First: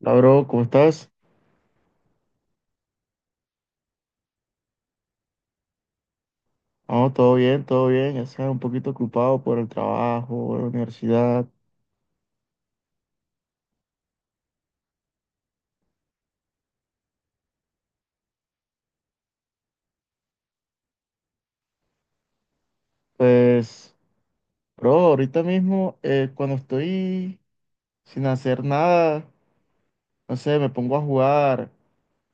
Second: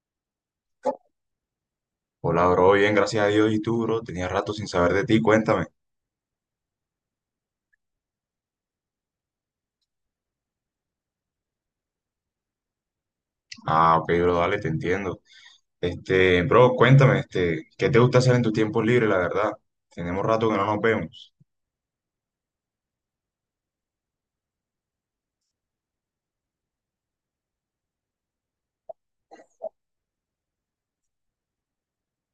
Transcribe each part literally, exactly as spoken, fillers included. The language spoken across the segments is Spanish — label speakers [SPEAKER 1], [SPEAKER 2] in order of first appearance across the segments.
[SPEAKER 1] Hola, bro, ¿cómo estás?
[SPEAKER 2] Hola, bro, bien, gracias a Dios. ¿Y tú, bro? Tenía rato sin saber de ti, cuéntame.
[SPEAKER 1] No, todo bien, todo bien. Ya sea un poquito ocupado por el trabajo, la universidad.
[SPEAKER 2] Ah, ok, bro, dale, te entiendo. Este, bro, cuéntame, este, ¿qué te gusta hacer en tus tiempos libres, la verdad? Tenemos rato que no nos vemos.
[SPEAKER 1] Pues, bro, ahorita mismo, eh, cuando estoy sin hacer nada, no sé, me pongo a jugar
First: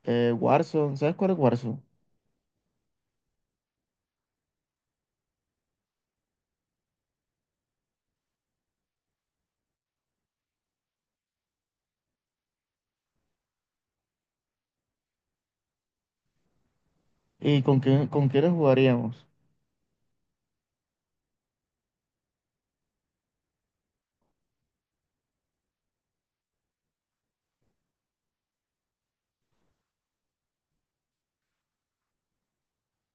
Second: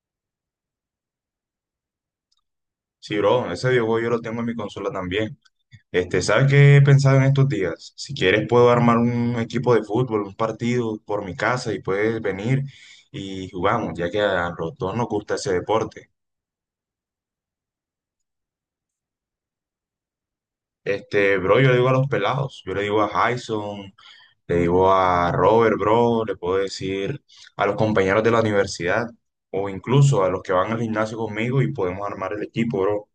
[SPEAKER 1] eh, Warzone. ¿Sabes cuál es Warzone?
[SPEAKER 2] Sí, bro, ese videojuego yo lo tengo en mi consola también. Este, ¿sabes qué he pensado en estos días? Si quieres puedo armar un equipo de fútbol, un partido por mi casa y puedes venir y jugamos, ya que a los dos nos gusta ese deporte.
[SPEAKER 1] ¿Y con quién, con quiénes jugaríamos?
[SPEAKER 2] Este, bro, yo le digo a los pelados, yo le digo a Jason, Le digo a Robert, bro, le puedo decir a los compañeros de la universidad o incluso a los que van al gimnasio conmigo y podemos armar el equipo, bro.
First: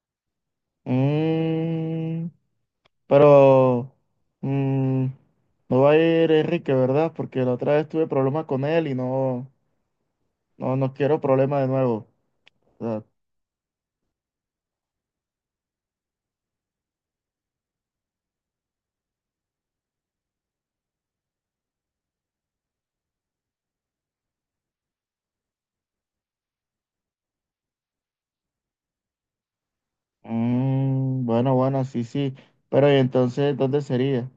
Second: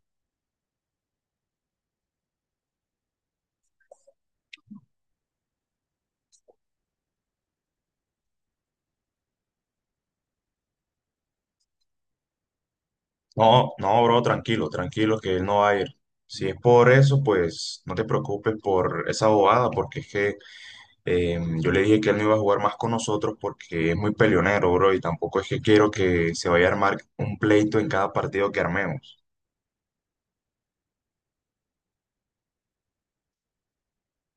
[SPEAKER 1] Mm, pero mm, no va a ir Enrique, ¿verdad? Porque la otra vez tuve problemas con él y no, no, no quiero problemas de nuevo.
[SPEAKER 2] No, no, bro, tranquilo, tranquilo, que él no va a ir. Si es por eso, pues no te preocupes por esa bobada, porque es que eh, yo le dije que él no iba a jugar más con nosotros porque es muy peleonero, bro, y tampoco es que quiero que se vaya a armar un pleito en cada partido que armemos.
[SPEAKER 1] Mm, bueno, bueno, sí, sí. Pero ¿y entonces dónde sería?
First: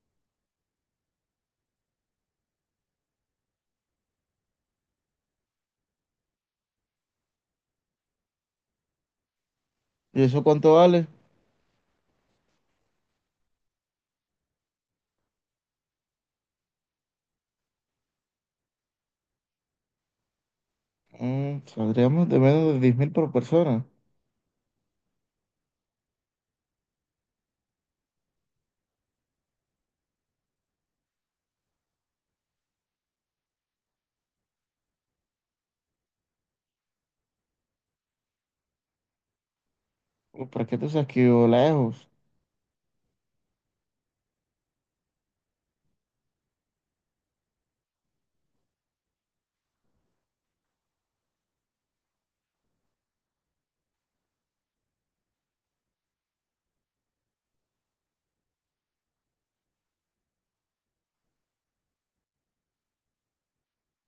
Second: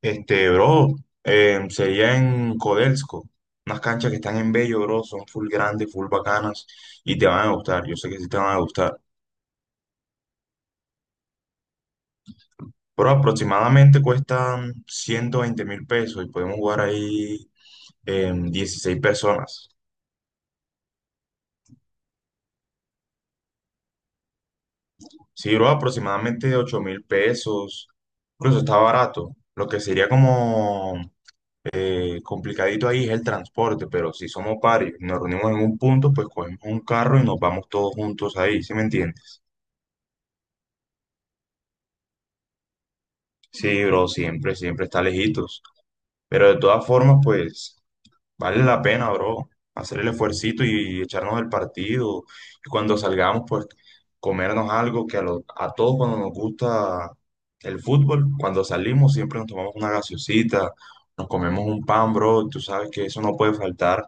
[SPEAKER 2] Este, bro, eh, sería en Codelco, unas canchas que están en Bello, bro, son full grandes, full bacanas y te van a gustar, yo sé que sí te van a gustar.
[SPEAKER 1] ¿Y eso cuánto vale?
[SPEAKER 2] Pero aproximadamente cuestan ciento veinte mil pesos y podemos jugar ahí eh, dieciséis personas.
[SPEAKER 1] Mm, saldríamos de menos de diez mil por persona.
[SPEAKER 2] Sí, bro, aproximadamente ocho mil pesos, incluso está barato. Lo que sería como eh, complicadito ahí es el transporte, pero si somos varios, nos reunimos en un punto, pues cogemos un carro y nos vamos todos juntos ahí, ¿sí me entiendes?
[SPEAKER 1] Uy, ¿para qué? Tú sabes que yo lejos.
[SPEAKER 2] Sí, bro, siempre, siempre está lejitos. Pero de todas formas, pues, vale la pena, bro, hacer el esfuercito y echarnos el partido. Y cuando salgamos, pues, comernos algo que a, lo- a todos cuando nos gusta el fútbol, cuando salimos siempre nos tomamos una gaseosita, nos comemos un pan, bro, y tú sabes que eso no puede faltar.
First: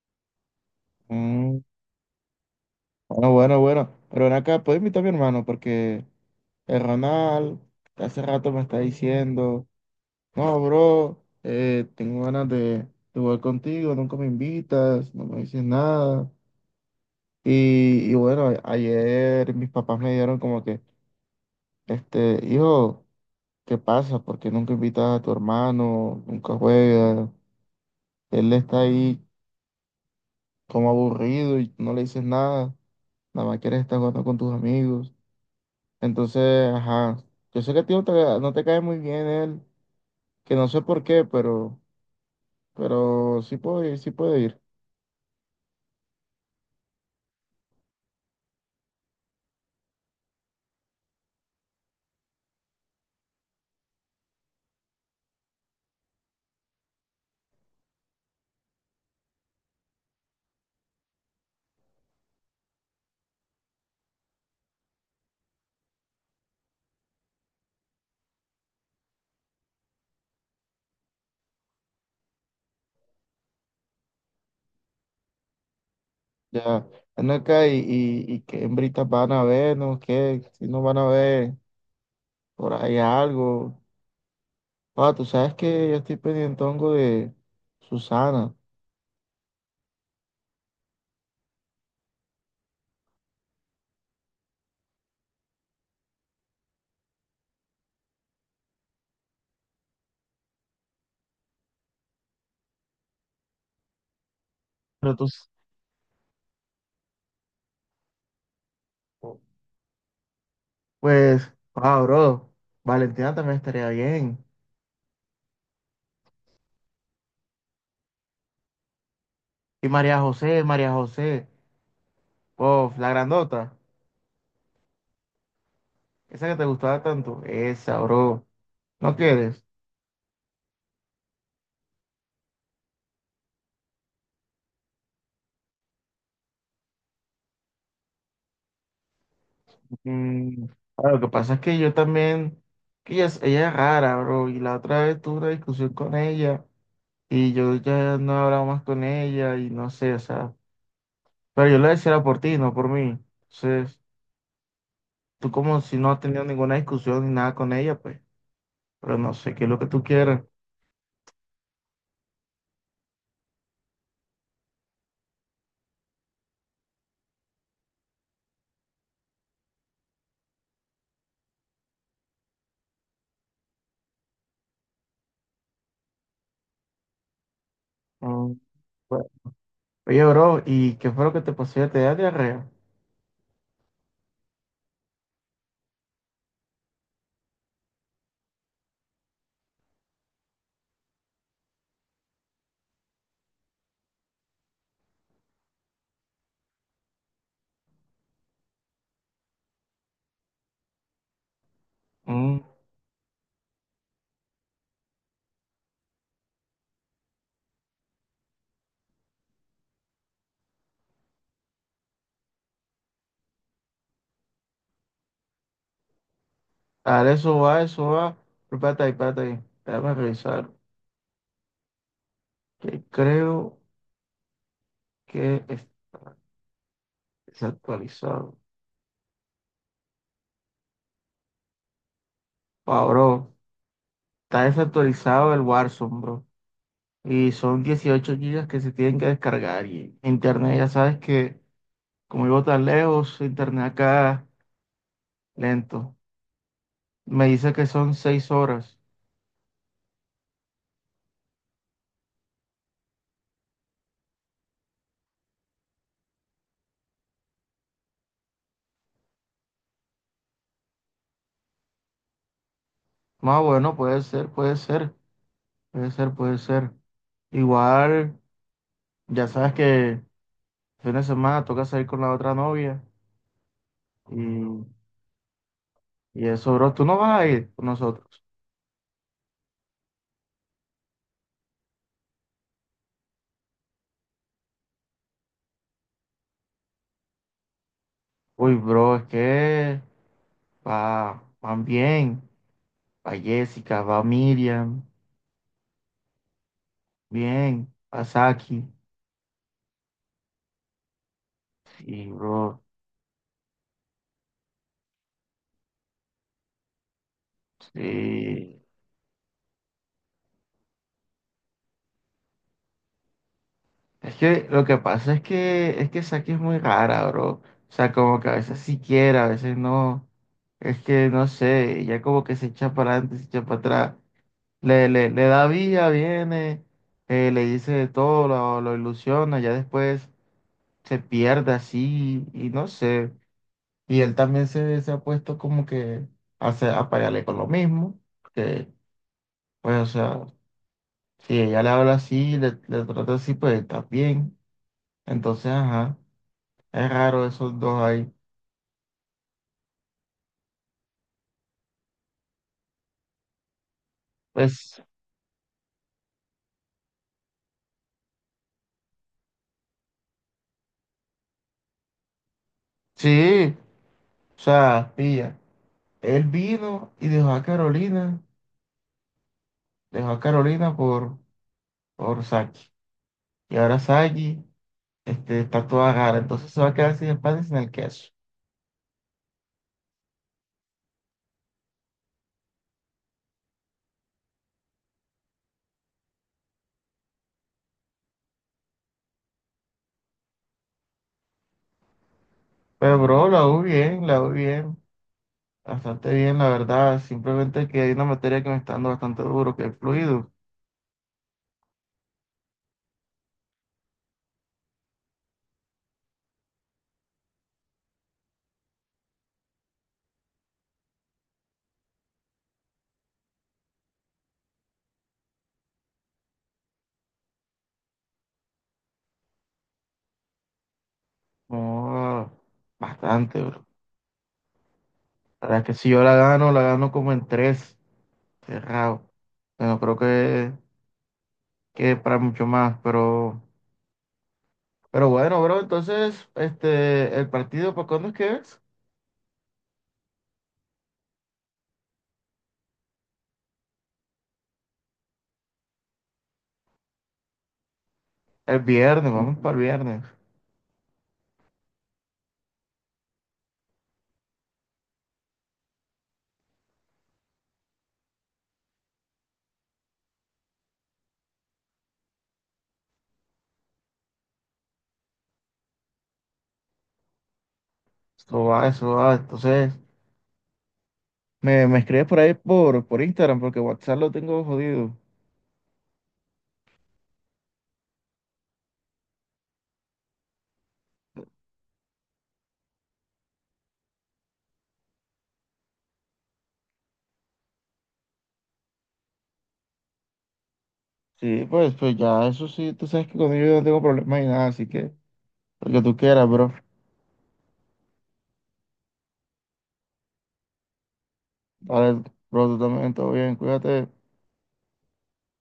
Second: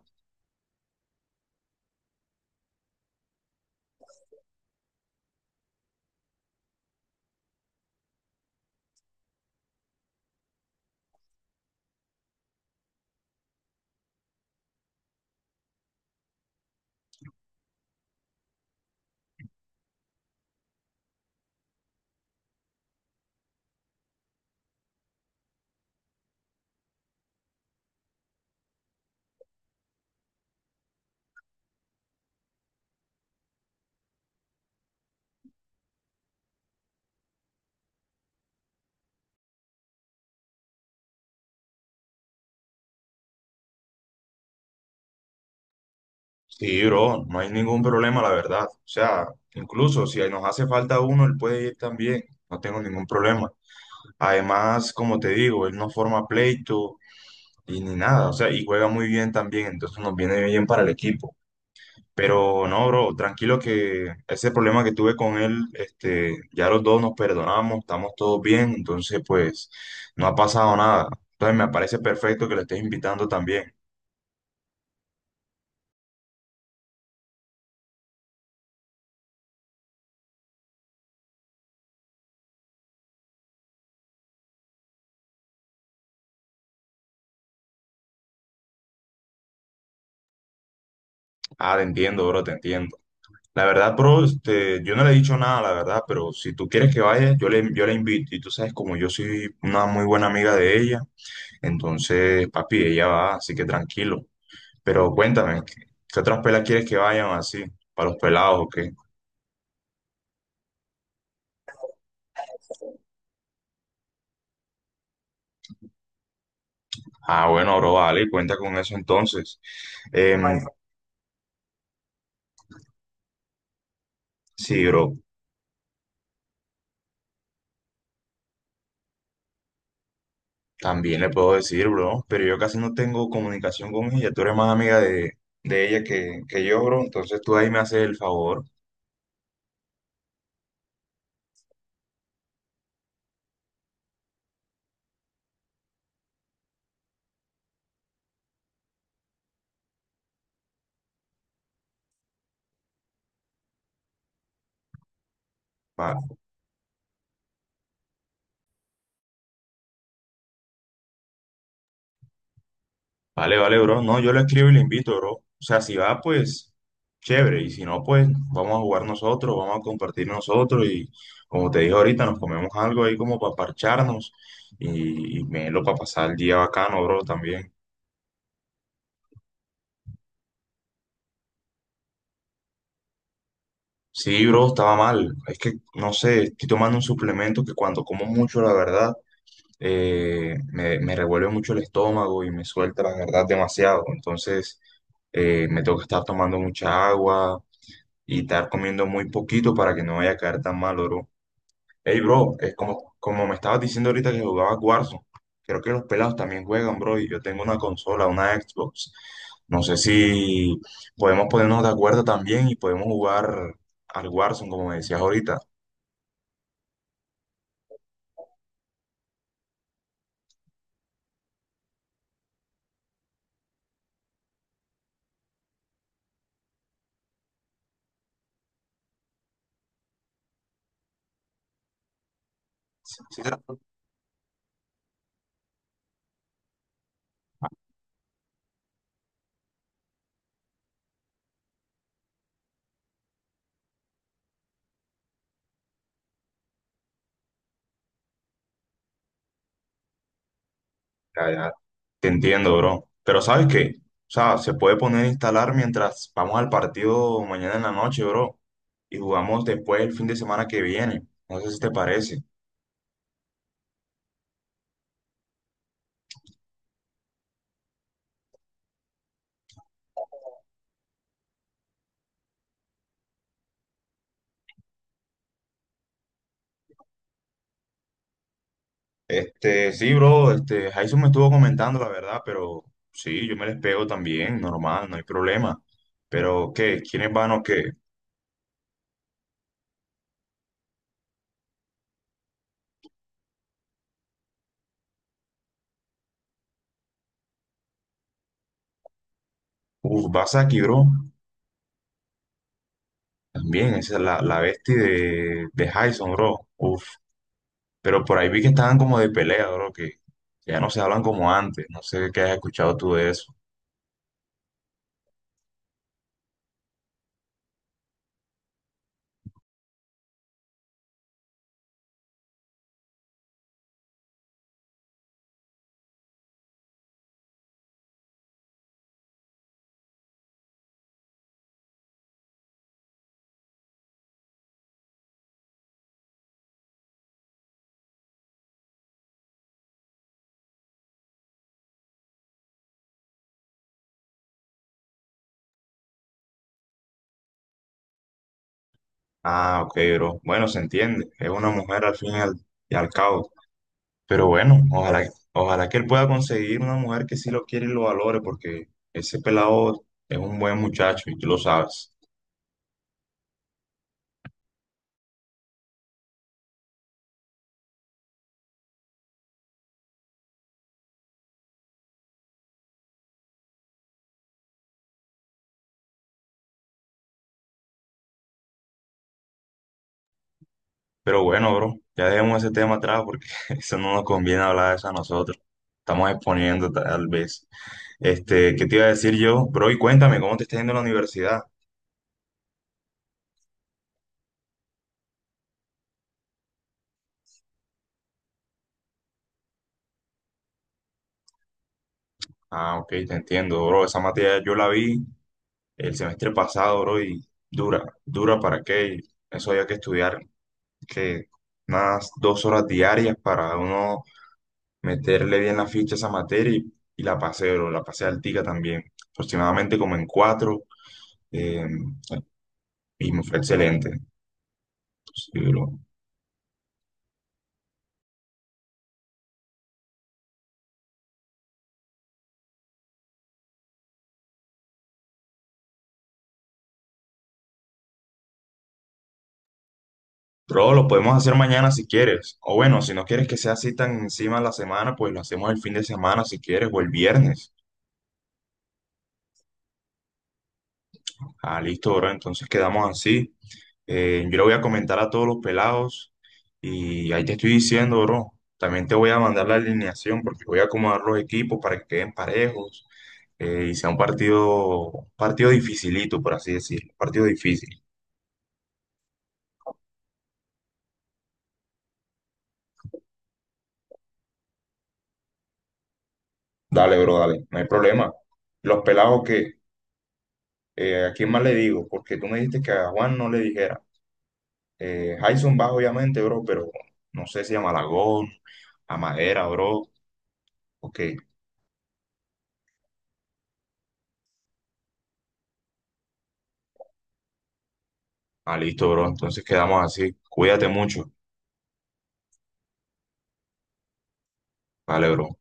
[SPEAKER 1] Mm, bueno, bueno, bueno. Pero ven acá, puedes invitar a mi hermano porque el Ronald hace rato me está diciendo, no, bro, eh, tengo ganas de, de jugar contigo, nunca me invitas, no me dices nada. Y, y bueno, a- ayer mis papás me dieron como que, este, hijo. ¿Qué pasa? ¿Por qué nunca invitas a tu hermano? Nunca juega. Él está ahí como aburrido y no le dices nada. Nada más quieres estar jugando con tus amigos. Entonces, ajá. Yo sé que a ti no te, no te cae muy bien él, que no sé por qué, pero, pero sí puedo ir, sí puedo ir.
[SPEAKER 2] Sí, bro, no hay ningún problema, la verdad. O sea, incluso si nos hace falta uno, él puede ir también. No tengo ningún problema. Además, como te digo, él no forma pleito y ni nada, o sea, y juega muy bien también, entonces nos viene bien para el equipo. Pero no, bro, tranquilo que ese problema que tuve con él, este, ya los dos nos perdonamos, estamos todos bien, entonces pues no ha pasado nada. Entonces me parece perfecto que lo estés invitando también.
[SPEAKER 1] Ya, ven acá y, y, y qué hembritas van a ver, ¿no? ¿Qué? Si no van a ver por ahí algo. Ah, tú sabes que yo estoy pendiente hongo de Susana.
[SPEAKER 2] Ah, te entiendo, bro, te entiendo. La verdad, bro, este, yo no le he dicho nada, la verdad, pero si tú quieres que vaya, yo le, yo la invito. Y tú sabes, como yo soy una muy buena amiga de ella. Entonces, papi, ella va, así que tranquilo. Pero
[SPEAKER 1] Pero tú,
[SPEAKER 2] cuéntame, ¿qué, qué otras pelas quieres que vayan así? ¿Para los pelados o qué?
[SPEAKER 1] pues, wow, bro, Valentina también estaría bien.
[SPEAKER 2] Ah, bueno, bro, vale, cuenta con eso entonces.
[SPEAKER 1] Y María
[SPEAKER 2] Em,
[SPEAKER 1] José, María José, oh, la grandota,
[SPEAKER 2] sí, bro,
[SPEAKER 1] esa que te gustaba tanto, esa, bro, ¿no quieres?
[SPEAKER 2] también le puedo decir, bro, pero yo casi no tengo comunicación con ella. Tú eres más amiga de, de ella que, que yo, bro. Entonces tú ahí me haces el favor.
[SPEAKER 1] Mm, ah, lo que pasa es que yo también, que ella, es ella es rara, bro, y la otra vez tuve una discusión con ella y yo ya no he hablado más con ella y no sé, o sea, pero yo lo decía era por ti, no por mí. Entonces, tú como si no has
[SPEAKER 2] vale.
[SPEAKER 1] tenido ninguna discusión ni nada con ella, pues, pero no sé qué es lo que tú quieras.
[SPEAKER 2] Vale, vale, bro. No, yo le escribo y le invito, bro. O sea, si va, pues chévere. Y si no, pues vamos a jugar nosotros, vamos a compartir nosotros. Y como te dije ahorita, nos comemos algo ahí como para parcharnos y, y melo para pasar el día bacano, bro, también.
[SPEAKER 1] Mm, oye, bro, ¿y qué fue lo que te pasó? ¿Ya? ¿Te da diarrea?
[SPEAKER 2] Sí, bro, estaba mal. Es que, no sé, estoy tomando un suplemento que cuando como mucho, la verdad, eh, me, me revuelve mucho el estómago y me suelta, la verdad, demasiado. Entonces, eh, me tengo que estar tomando mucha agua y estar comiendo muy poquito para que no vaya a caer tan mal, bro. Hey, bro,
[SPEAKER 1] Mm,
[SPEAKER 2] es como, como me estabas diciendo ahorita que jugabas Warzone, creo que los pelados también juegan, bro, y yo tengo una consola, una Xbox. No sé si podemos ponernos de acuerdo también y podemos jugar al Warzone, como me decías ahorita.
[SPEAKER 1] dale, eso va, eso va. Pero espérate ahí, espérate ahí. Déjame revisar. Que creo que es desactualizado. Ah,
[SPEAKER 2] Sí, te-
[SPEAKER 1] bro, está desactualizado el Warzone, bro. Y son dieciocho gigas que se tienen que descargar. Y internet, ya sabes que como vivo tan lejos, internet acá lento. Me dice que son seis horas.
[SPEAKER 2] ya, ya, te entiendo, bro. Pero ¿sabes qué? O sea, se puede poner a instalar mientras vamos al partido mañana en la noche, bro. Y jugamos después el fin de semana que viene. No sé si te parece.
[SPEAKER 1] Más bueno, puede ser, puede ser, puede ser, puede ser. Igual, ya sabes que fin de semana toca salir con la otra novia y, y eso, bro, tú no vas a ir con nosotros.
[SPEAKER 2] Este, sí, bro, este, Jason me estuvo comentando la verdad, pero sí, yo me les pego también, normal, no hay problema. Pero, ¿qué? ¿Quiénes van o qué?
[SPEAKER 1] Uy, bro, es que va, van bien, va Jessica, va Miriam, bien, va Saki.
[SPEAKER 2] Uf, Basaki, bro,
[SPEAKER 1] Y, bro,
[SPEAKER 2] también, esa es la, la bestia de, de Jason, bro. Uf, pero por ahí vi que
[SPEAKER 1] sí.
[SPEAKER 2] estaban como de pelea, bro, que ya no se hablan como antes, no sé qué has escuchado tú de eso.
[SPEAKER 1] Es que lo que pasa es que, es que Saki es muy rara, bro. O sea, como que a veces sí quiere, a veces no. Es que no sé, ya como que se echa para adelante, se echa para atrás. Le, le, le da vía viene, eh, le dice de todo, lo, lo ilusiona, ya después se pierde así y no sé. Y él también se, se ha puesto como que a, se- a pelearle con lo mismo, que pues o sea, si ella le habla así, le, le trata así, pues está bien. Entonces, ajá, es raro esos dos ahí.
[SPEAKER 2] Ah, ok, bro, bueno, se entiende, es una mujer al fin y al, y al cabo. Pero bueno,
[SPEAKER 1] Pues
[SPEAKER 2] ojalá, ojalá que él pueda conseguir una mujer que sí lo quiere y lo valore, porque ese pelado es un buen muchacho y tú lo sabes.
[SPEAKER 1] sí, o sea, pilla. Él vino y dejó a Carolina, dejó a Carolina por, por Saki. Y ahora Saki. Este, está toda rara, entonces se va a quedar sin el pan y sin el queso.
[SPEAKER 2] Pero bueno, bro, ya dejemos ese tema atrás porque eso no nos conviene hablar de eso a nosotros. Estamos exponiendo tal vez. Este, ¿qué te iba a decir yo? Bro, y cuéntame, ¿cómo te está yendo en la universidad?
[SPEAKER 1] Pero, bro, la U bien, la U bien, bastante bien, la verdad. Simplemente que hay una materia que me está dando bastante duro, que es fluido.
[SPEAKER 2] Ah, ok, te entiendo, bro. Esa materia yo la vi el semestre pasado, bro, y dura, dura para qué. Eso había que estudiar, que unas dos horas diarias para uno meterle bien la ficha a esa materia y, y la pasé, bro, la pasé altica también, aproximadamente como en cuatro, eh,
[SPEAKER 1] Oh,
[SPEAKER 2] y me fue
[SPEAKER 1] bastante, bro.
[SPEAKER 2] excelente. Sí,
[SPEAKER 1] La verdad
[SPEAKER 2] bro.
[SPEAKER 1] que si yo la gano, la gano como en tres, cerrado. Bueno, creo que, que para mucho más, pero, pero bueno, bro, entonces, este, el partido, ¿para cuándo es que es?
[SPEAKER 2] Bro, lo podemos hacer mañana si quieres, o bueno, si no quieres que sea así tan encima de la semana, pues lo hacemos el fin de semana si quieres, o el viernes.
[SPEAKER 1] El viernes, vamos para el viernes.
[SPEAKER 2] Ah, listo, bro, entonces quedamos así. Eh, yo le voy a comentar a todos los pelados y ahí te estoy diciendo, bro. También te voy a mandar la alineación porque voy a acomodar los equipos para que queden parejos eh, y sea un partido, partido dificilito, por así decirlo, partido difícil.
[SPEAKER 1] Eso va, eso va. Entonces. Me, me escribes por ahí por, por Instagram, porque WhatsApp lo tengo jodido.
[SPEAKER 2] Dale, bro, dale, no hay problema. Los pelados que, eh, ¿a quién más le digo? Porque tú me dijiste que a Juan no le dijera. Eh, Jason va, obviamente, bro, pero no sé si a Malagón, a Madera, bro. Ok,
[SPEAKER 1] Sí, pues, pues ya, eso sí, tú sabes que conmigo yo no tengo problemas ni nada, así que lo que tú quieras, bro.
[SPEAKER 2] ah, listo, bro, entonces quedamos así. Cuídate mucho.
[SPEAKER 1] Dale, bro, tú también, todo bien, cuídate.
[SPEAKER 2] Dale, bro.